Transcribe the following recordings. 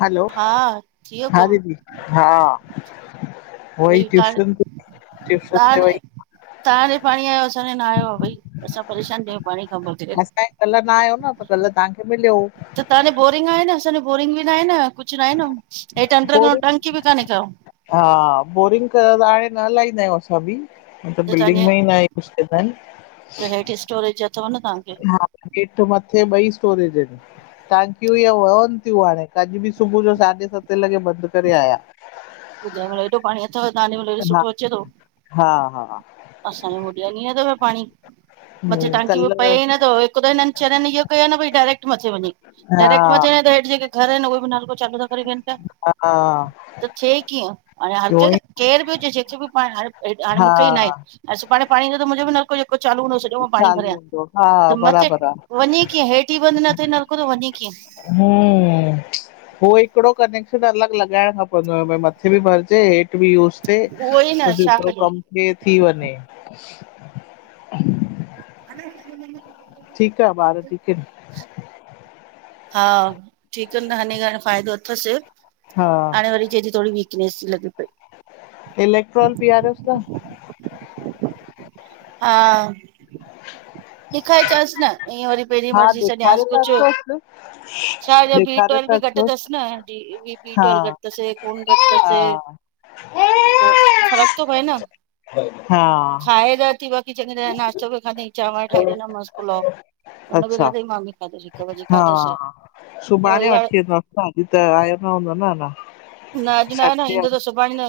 हलो हा थी वियो हा कमु दीदी हा वई भई तव्हां ट्यूशन ट्यूशन ते वई तव्हां तव्हां ॾे पाणी आयो असां ॾे न आयो। भई असां परेशान थ्यां आयूं पाणी असांखे कल्ह न आयो न त कल्ह तव्हांखे मिलियो त तव्हांजी बोरिंग आहे न असांजो बोरिंग बि न आहे कुछ न आहे न हेठ अंडर ग्राऊंड बोरिंग टंकी बि काने का। हा बोरिंग कयो त हाणे न लइन्दा आयु असां बि मतिलब त बिल्डिंग तव्हांजे में ई न आ आहेन। त हेठि स्टोरेज अथव न तव्हांखे हा हेठ मथे ॿई। टंक्यू हिय वहनि थियूं हाणे अॼ बि सुबुह जो साढे सतें लॻे बंदि करे आया। ॿुधाय मतलब हेॾो पाणी अथव तव्हांॾे महिल ॾो हा सुठो अचे थो हा हा असांजे मुॾि न त पाणी। मथे हम्म, टांकी में पए कल्ह ई नथो हिकु त हिननि चरनि इहो कयो आहे न भई डायरेक्ट मथे वञे हा डायरेक्ट मथे वञे त हेठि जेके घर आहिनि उहे बि नाल को चालू था करे वेहनि हा पिया। थिए कीअं? हाणे हर कंहिंखे उहोई केरु बि हुजे जेको बि पाण हाणे हाणे हा मूंखे ई नाहे सुभाणे। पाण जो त मुंहिंजो चालू हूंदो सॼो मां पाणी चालू भरियां हूंदो हा त मथे बराबरि आहे वञी कीअं हेठि बंदि न थिए नलको त वञी। हम हो हिकड़ो कनेक अलॻि लगाइण खप भ मथे बि भरजे हेठ। उहो ई न छा तो कजे कम थ थी वञे। [inaudible] ठीकु आहे बार ठीक इन? हा ठीकु आहे न त हाणे हाणे फ़ाइदो अथसि हा हाणे वरी च थी थोरी वीक। लगी पयी आ। इलेक्ट्रोल पीआरियोसि न हा ॾखाए चेस न। ईअं वरी पहिरीं हा मर्ज़ी छॾियांसि ॾेखारे त कुझु अचोसि छा बी ॾेखारे ट्वेल् त बि घटि अचोसि अथसि न। बी हा ट्वेलव घट तस खून घट तस। हा पोइ फर्क त पए न हा खाए र थी बक़ी। चङ ना्तो बि ठाहे ॾिना मास पुलओ उन अच्छा [unintelligible] हा खाधोस सुभाणे वठी वेंदोसि न अॼु त आयो न हूंदो नञ। न अॼु न आहे न ईंदो त सुभाणे न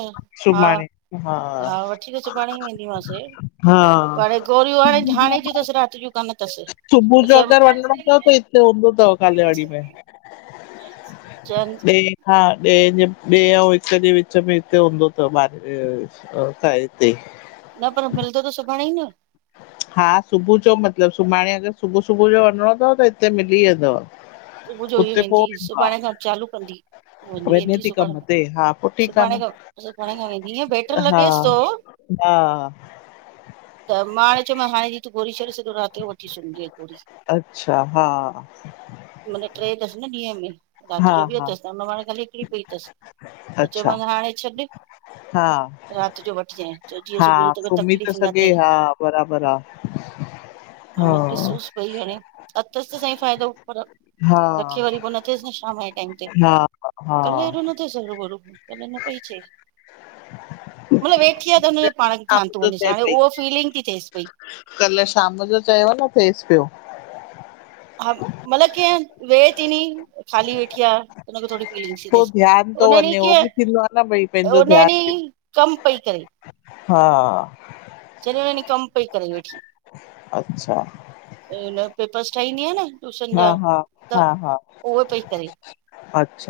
हा। हा वठी करे सुभाणे ई वेंदीमासि, हा हाणे गोरियूं हाणे हाणे जूं असि रात। सुबुह जो अगरि वञणो अथव त हिते हूंदो अथव कालिवाड़ी में। चंद। ॿि जे विच में हिते हूंदो तव हिते। न पर मिलंदो त सुभाणे ई न। हा सुबुह जो मतलबु सुभाणे अगरि सुबुह सुबुह जो वञिणो अथव त हिते मिली वेंदव। सुबुह जो ई हुते वेंदी पोइ वेंदो सुभाणे खां चालू कंदी। आहे वञी वञे वेंदी थी कम सुभाणे ते हा पोइ ठीकु आहे सुभाणे न खां सुभाणे खां वेंदी इअ बेटर हा लॻेसि सो। हा। त मां हाणे चयोमस हाणे तू गोरी छॾे सो राति जो वठी सुम जे। अच्छा हा। मन ट्रे अथसि न ॾींहं में राति हा जो बि हा अथसि, न हुन हे ख़ाली हिकिड़ी पई अथसि। त चव मां हाणे छॾ राति जो वठिजांइ चयो जीअं हा-हा सुबुह जो तोखे सुमी त तकलीफ़ न सघे थिए हा बराबर हा। हाणे ॾिसोसि भई हाणे अथस त सई फ़ाइदो पर। हा रखे वरी पोइ न थियएसि न शाम जे टाइम ते हा हा कल्ह हेॾो न थिएसि अरू बरू। कल न पई चय। [inaudible] मतलबु वेठी आहे त हुनजो पाण खे, शाम धयान थो जो वञेस थिए हाणे पई उहो फीलिंग थी थिएि पई। कल्ह शाम जो चयो न थिएसि पियो। हा मल कीअ वे थीनी। खाली वेठी आहे थोड़ी फीलिंग पो ध्यानु थो उनि डीय वञे हो के। बि थींदो आहे न भई पंहिंजो उननि ध्यानु कम पई करे। हा। चली कंप पई करेई वेठी। अच्छा। हुन पेपर्स ठाहींदी आहिय न ट्यूशन हा जा हा त हा हा उहे पई करे।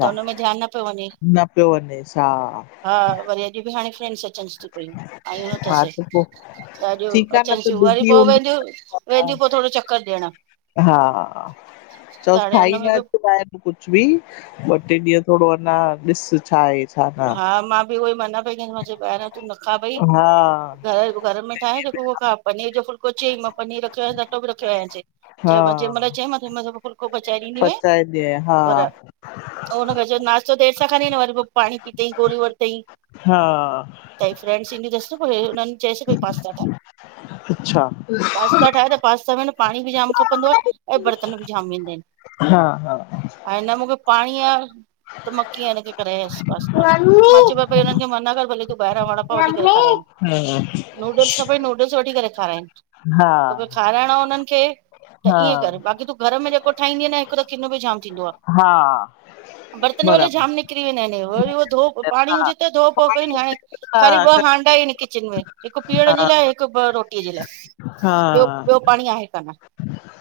त हुनमें ध्यानु न पियो वञे न पियो वञेसि हा हा वरी अॼु बि हाणे। फ्रँडस अचन थी पयूं आयूं हा नथसे। त पो त अॼु ठीकु आहे न अचनि त थियूं वरी बिज़ी पोइ हूंदी वेंदियूं, हा वेंदियूं पोइ थोरो चकर ॾियणु। हा चओसि हुन खाई में बि अचंदा आहिनि कुझु बि ॿ ट्रे ॾींहं थोरो। पो अञां ॾिस छा आहे। छा न हा मां बि उहोई माना ॿाहिरां तूं न खावई हा घर घर में ठाहेा पनीर जो फुलक। खुद चयई मां पनीर रखियो आहे त अटो बि रखियो आहे हा चयमास जंहिं माल चए मा फुल्को पचाए ॾींदी माऍ। पचाईंदी आहियां पर हा हुनखे जो नाश्तो देर सां खणी वरी। पाणी पीतई गोरी वरितई हा त फ्रेंडस ईंदी अथसि न हुननि। पास्ता ठाहे, अच्छा पास्ता ठाऍ त पास्ता में न पाणी बि जाम खप। ईनमे बरतन भी जाम वेन्दा आहेन, हा हा ऐ न मुखे पाणी आ। त मा कीय इनखे करायस। पास्ता मम्मी मां भई हिननि खे मना कर भले तूं ॿाहिरां वड़ा पा वठी करे मम्मी खारान। नूडल्स खपई नूडल्स वठी करे रख। हा तोखे खाराइणो हुननि खे हा त हा ईअं कर बाक़ी तूं घर में जेको ठाहींदीय हिकु त किन बि जाम थींदो हा आहे बर्तन भले बराबरि जाम निकिरी वेंदा आहिनि। वरी धो पाणी हा हुजे त धो कयो हाण हा खाली ॿ हांडा आहिनि किचन में हिकु पीअण जो। हिकु ॿ रोटीअ जे लाइ ॿियो ॿियो पाणी आहे कान।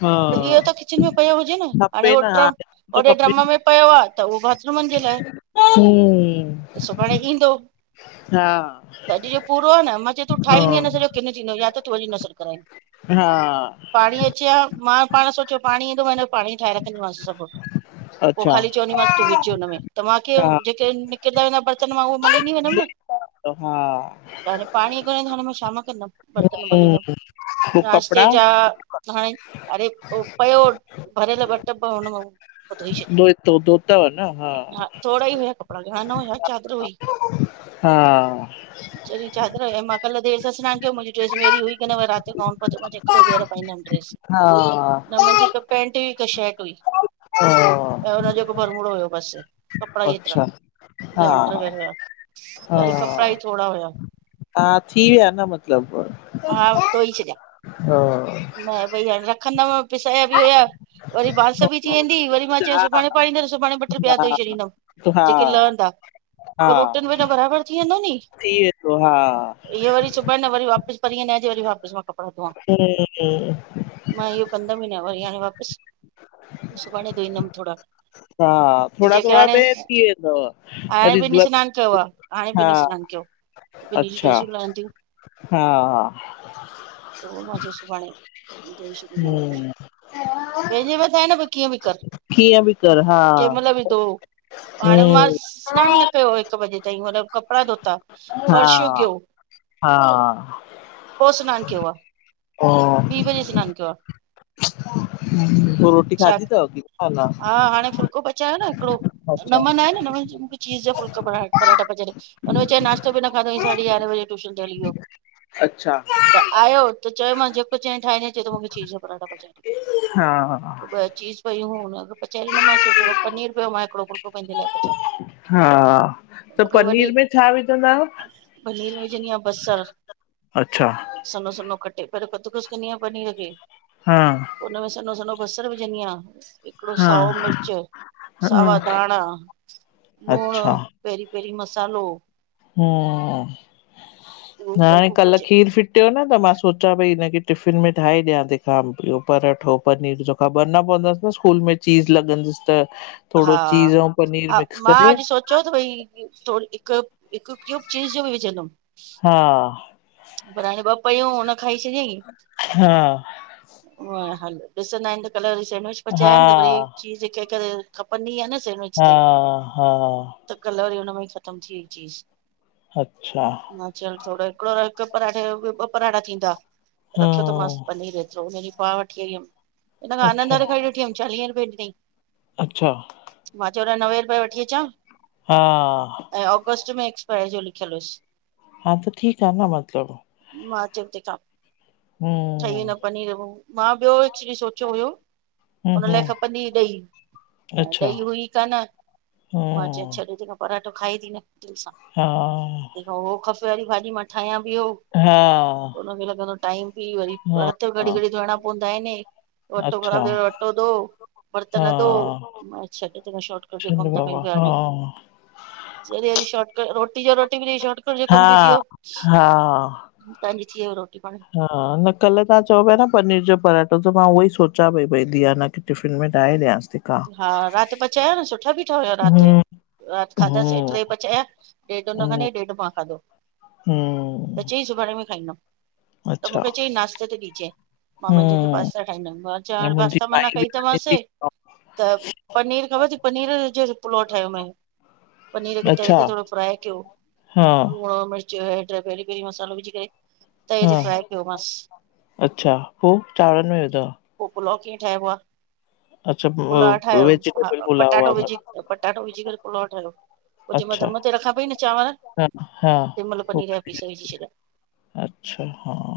हा त इहो त किचन में पियो हुजे न हाणे हो खपेन हा ड्रम। त ओॾे ड्रम खपेन में पियो आहे त उहो बाथरूमनि जे लाइ। हम्म त सुभाणे ईंदो। हा त अॼु जो पूरो आहे न मां चयोई तूं हा ठाहदीअ न सॼो किन थींदो या त तूं अॼु न करान। हा पाणी अचे हा मां सोचियो पाणी ईंदो। पाणी ठाहे रखंदीमस सभु पोइ अच्छा खाली हा चवंदीमस तूं विज हुन मे मांखे। किरा वेंदा बर्तन मां उहो मली न वेदम न। हा त हाणे पाणी कोने हाणे मां छाम। बर्तन मलीन पो कपड़ा नाश्ते जा। हाणे पियो भरियल ॿ टप हून मा। धोतव न हा। कपड़ा लह न हुया चादर हुई। हा चरी चादर ऐं मां कल्ह देर सा सनानु कयो मुंहिंजी ड्रेस मेरी हुई क न व राति जो गाउन पातम मां हिकिोॿेर पाईंदमि। हा हा न मुंहिंजी हिकु पेंंट हुई हिकु शर्ट हुई। हा हिक बरमूढो हुयो बस कपिड़ा ई हेतरा हा अंडरवेर हा हुया कपड़ा ई थोड़ा हुया। हा थी विया न मतलब। न भई हाणे रखंदमि पिसाया बि हुया वरी बांस बि थी वेंदी वरी। मां चयो हा सुभाणे पाणींदि सुभाणे ॿिया हा धोई छॾींदमि हा जेके लहंदा। हा पो रोटन बि न बराबरि थी वेंदो थी वेंदो हा वरी सुबाइ वरी वापिस परीअ न वापस मां कपड़ा धोआ। ऐं इहो कंदम ई न वरी हाणे वापसि सुभाणे धोईंदमि थोरा। हा थोरा जेके थोरा हाणे में थी वेंदव हाणे वरी बि सनान कयो आहे हा हाणे सनान। बिनीश अच्छा ड्रेसूं लयन्दू। हा हा त उहो मां चयो सुभाणे पंहिंजे मथां आहे न भई कीअं बि कर। कीअं बि कर हा कंहिं महिल विधो हाणे मां हम्म सनानु न कयो हिकु बजे। त मतलब कपड़ा धोता। हा फर्शू उगयो हा पो सनान कयो आ। ओ बि वजे कयो आ। पो रोटी छा खादी तौ अदी। हा हाणे फुलको पचायो न हिकिड़ो अच्छा नमन अची रहियो आहे नमन चीज़ जो फुलका पराठा पचाया उन नाश्तो बिना खाधे साढीयारहें बजे टियूशन ते हली वियो अच्छा आयो त चयो मांस जेको च‌और उहो ठाहे डिये चयो त चीज़ पीजा पराठा पचाए हा ॾियो व चीज़ पई हुयूं हुनखे पचाए ॾिनमास थोड़ो पनीर पयो हुयो मां हिकड़ो पुलको पंहिंजे लाइ पचायो हा त मूंखे वॾी पनीर में छा विझंदा आयो पनीर में विझंदी आहियां बसर सनो -सनो कटे पहिरों कदुकस कंदी पनीर खे हा उन में सनो सनो बसर विझदिया हिकिड़ो साओ हा मिर्च सावा हाँ, धाणा लूण अच्छा पेरी - पेरी मसालो ह ह उहो करे हाणे कल पचे। खीर फिटियो न त मां सोचां पई हिनखे टिफ़िन में ठाहे ॾियां तेखा इहियो पराठो पनीर जो ख़बर न पवंदस न स्कूल में चीज़ त हा थोरो चीज़ ऐं पनीर हा मिक्स मां करे अॼु सोचियो त भई थोरी हिकु क्यूब चीज़ जो विझंदम हा पर हाणे ॿ पयूं हुयूं हुन खाई छॾेई हा हलो ॾिसंदा आहिनि त कल्ह वरी सेंडविच ठाहिया हा आहिनि त वरी चीज़ खपंदी आहे न सैंडविच हा ते हा ख़तम थी वई चीज़ अच्छा मां चयो हल थोरो हिकिड़ो हिक परांठे मां ॿ पराठा थीं वेंदा रखियो थी मांस हम्म पनीर ऐतरो उन्ह ॾींह पाव वठी आई हुयम हिन आनंद अच्छा वारे खा वठी आई हुअम चालीह रुपए ॾिन‌ईं अच्छा जो होॾां नवे रुपये वठी अचां - हा जो लिख्यल हुयस हा त ठीकु आहे न मतलब मां चयोम तेहिंखां हिन पनीर मां ॿियो एक्चुली सोचियो हुयो हम्म हुन लाएं हम्म खपंदी हुई ॾही ऐं अच्छा ॾही हुई कान मां चयमु हम्म तंहिं खां पारांठा खाधी न दिलि सां हा तंहिं खां खपे वरी भाॼी मां ठाहियां ईहो हा हुनमे लॻंदो टाइम बि वरी हा हथ घड़ी हा घड़ी धोइणा पवंदा आहिनि अच्छा, [unintelligible] हा, बर्तन थो मां त छॾ त मां शार्टकट जो छिंड कमु ता बाबा, कयूं ता हा, अॼु जॾहिं शार्टकट रोटी जो रोटी बि थी शार्टकट जो कम बि थी हा, वियो हा [inaudible] हा न कल तव्हां चओ पया न पनीर जो पराठा त मां उहोई सोचां पई धीअ खे टिफ़िन में ठाहे ॾियांसि थी का हा रातु पचायो न सुठा बीठा हुयो रातु हम्म, जो रात खाधासी हम्म, टे पचाया ॾेढ हुन खाध‌ईं हम्म, ॾेढ मां खाधो‌‌ त हम्म, चयईं सुभाणे बि खाईंदम त अच्छा, मूंखे चयईं नाश्ते ते ॾिजएं मां मंझद जो हम्म, पास्ता ठाहींदम मां चयो ऐं हाणे मुंहिंजी पास्ता मना माई बि कई खाए थी [unintelligible] त पनीर खबर त‌ई पनीर जो पुलाअ ठायो मएं पनीर खे त‌ऐ अच्छा, ते थोड़ो फ्राए कयो हा [unintelligible] पैरी-पैरी मसालो विझी करे तऐ हा, ते फ्राए कयो मांस अच्छा, पो चांवरनि में विधव? पो पुलाव कियं ठाहिबो आ अच्छा पुलाअ व ठाहियो, हा वेजिटेबल पुलाव पटाटो विझी वांगुरु, पटाटो विझी करे पुलाअ ठाहियो पोइ जेमल अच्छा, धम ते रखां पई न चांवर हा, हा, तेमल पनीर जा पीस विझी छॾिया अच्छा! हां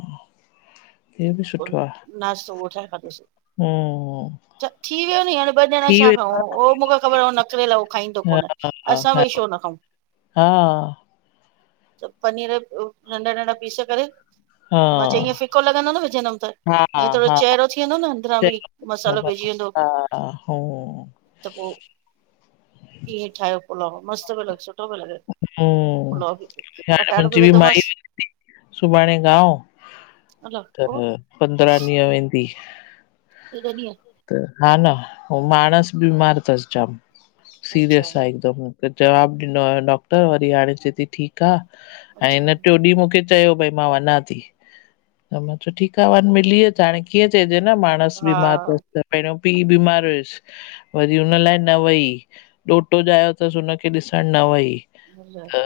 हे बि पोइ सुठो आ! ह् नाश्तो उहो ठाहे खाधोसीं ह् ह म थी वियो नी हाणे ॿ जणा छा खाऊं? वो मुंखे ख़बर आ नखरेलो आ। वो खाईंदो आहे न कोन। असां ॿई छो न खाऊं? हा, हा त पनीर नंड़ा नंड़ा पीस करे हा, मां चयो हिअं फिक्को लॻंदो न विजनम त। हा, हा, ईंअ थोड़ो हा, चहिरो थी वेंदो न अंदरां बि चलो मसालो पइजी बराबरि, वेंदो। हा, हम्म, त पो इंअ ठाहियो पुलाव। मस्त पियो लॻस। सुठो पियो लॻे, हम्म, पुलाव भी। हाणे पटाटो भी मुंहिंजी बि विथो माई मांस सुभाणे गांव अला त पो पंद्राह ॾींहं वेंदी। हेॾा ॾिंहं! त हा न, वो मांण़स बीमार तस जाम, अच्छा सीरियस आ एकदम। त जवाब ॾिनो आ डॉक्टर, वरी हाणे चएथी ठीक आ ऐं अच्छा हिन ट्यों ॾींहं मुंखे चयो भाई मां वञां थी त मां चयो, ठीक आ, वञ मिली अच हाणे कीअं चएजे न, मांण़स हा बीमार तस त, पेहरों पी बीमार हुयस, वरी हुन लाइ न वई। ॾोटो जायो तस हुनखे ॾिसण न वई। अलाए अ,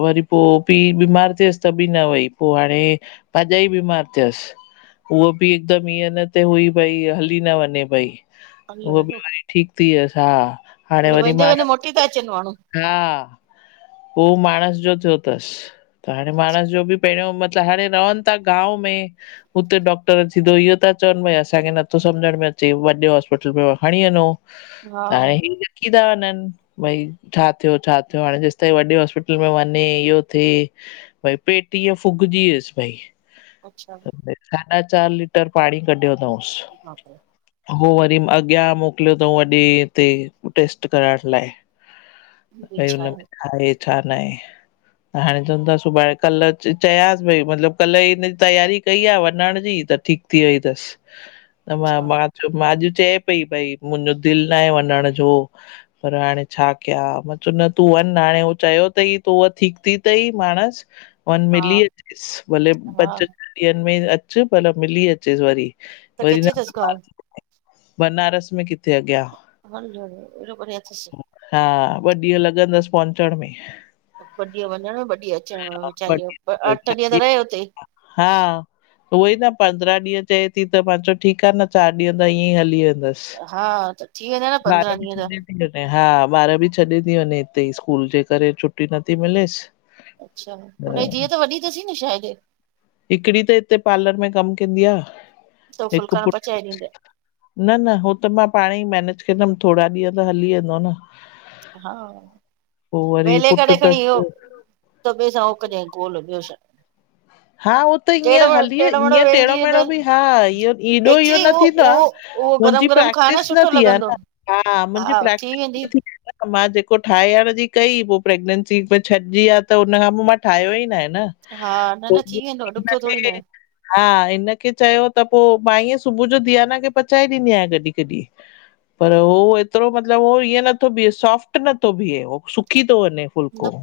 वरी पो, पी बीमार थियस, त बि न वई। पो हाणे भाज़ाई बीमार थियस। वो बि हिकदम ईंअ न ते हुई भई, हली न वञे पई। अलाए उह हेॾो बीमारी ठीक थियस हा हाणे मतलब वरी वेंदे वेंदे मांणस, मोटी था अचनि माण्हू हा वो मांण़स जो थियो तस त हाणे मांण़स जो बि पेहरों मतलब हाणे रवंता ता गांव में हूते डॉक्टर सिधो इहो ता चवन भाई, असांखे नथो समझ़ में अचे, वॾे हास्पिटल में खणी वञो। हा हाणे ही ॾकी ता वञन। भाई, छा थियो-छा थियो। हाणे जेसताईं कंहिं वॾे हास्पिटल में वञे, इहो थे भाई, पेट इअं फुगजी वयुस, भाई अच्छा साढा़ चार लीटर पाणी कढियो तांउस। हा, हो वरी अॻियां मोकलियो तांऊ वॾे हिते टेस्ट कराइण लाइ। ही छाए? हे छा लाइ त हाणे चवण था सुभाणे। कल चयांस पई मतलब, कल हिन तैयारी कई आ वञण जी त ठीक थीवई तस त मां, अच्छा मां चयो, मां अॼु चए पई भाई, मुंहिंजो दिल न आहे वञण जो। पर हाणे छा कयां? मां चयो न, तूं वञ न [unintelligible] हाणे़ वो चयो तईं त, व ठीक थी तईं माण़स। वन, हा मिली अचेस। भले हा पंज छह़ ॾींहंनि में अच। पर मिली अचेस वरी। त वरी न किथे तस गांव? बनारस में किथे अॻियां हल रे! हेॾो परे अथस हा ॿ ॾींहं लॻंदस पहुचण में ॿ ॾींहं वञण, ॿ ॾींहं अचण, हा ॿ वेचारीयजो। अठ ॾींहं त रहे हुतें। उओही न पंद्रहं ॾींहं त चए थी। त मां चयो ठीक आहें न चार ॾींहं त ईअं ही हली वें वेंदस। हा त थी वेंदा न ॿार पंद्रहं बी ॾींहं त छॾे [unintelligible] ती वञे। हाँ। ॿार बि छॾे थी वञे हितेई। स्कूल जे करे। छुट्टी नथी मिलेस। अच्छा! हुन जी धीअ त वॾी तसीं न शायद। हिकड़ी त हिते पार्लर में कम कंदी आ। त हिक़ फुलका पुट़् पचाए ॾींदे न -न हो त मां पाण़ई मेनेज केंदम। थोॾा ॾींहं त हली वेंदो आ न। हा। पो वरी वेले पुट करे खण़ी इयो, तसि दब्बे सां कजाएं गोल। ॿियो छा। हाँ, होत ईअं टेड़ो टेड़ो मेड़ो हली--ईअं वेलजी टेड़ो-मेड़ो वेंदो बि--हाँ, यो हेॾो इयो एक्चुली न उहो थींदो आं। उहो उहो गरम मुंहिंजी गरम खाए प्रैक्टिस न सुठो थी आ लॻंदो न। हाँ, मुंहिंजी हा प्रैक्टिस वेंदी न थी आ न। मां जेको ठाहयण जी कई पो प्रैगनेंसी में छॾजी वयो आ त हुन खां पो मां ठाहियो ई न आहे। हा न न थी वेंदो ॾुखियो थोरी इनखे न आहे हा इनखे चयो त पो। मां ईंय सुबुह जो दियाना खे पचाए ॾींदी आहियां कॾहिं कॾहिं। पर हो एतरो मतलब हो ईअं नथो बीहे सोफ्ट नथो बीहे सुकी तो वने न फुलको।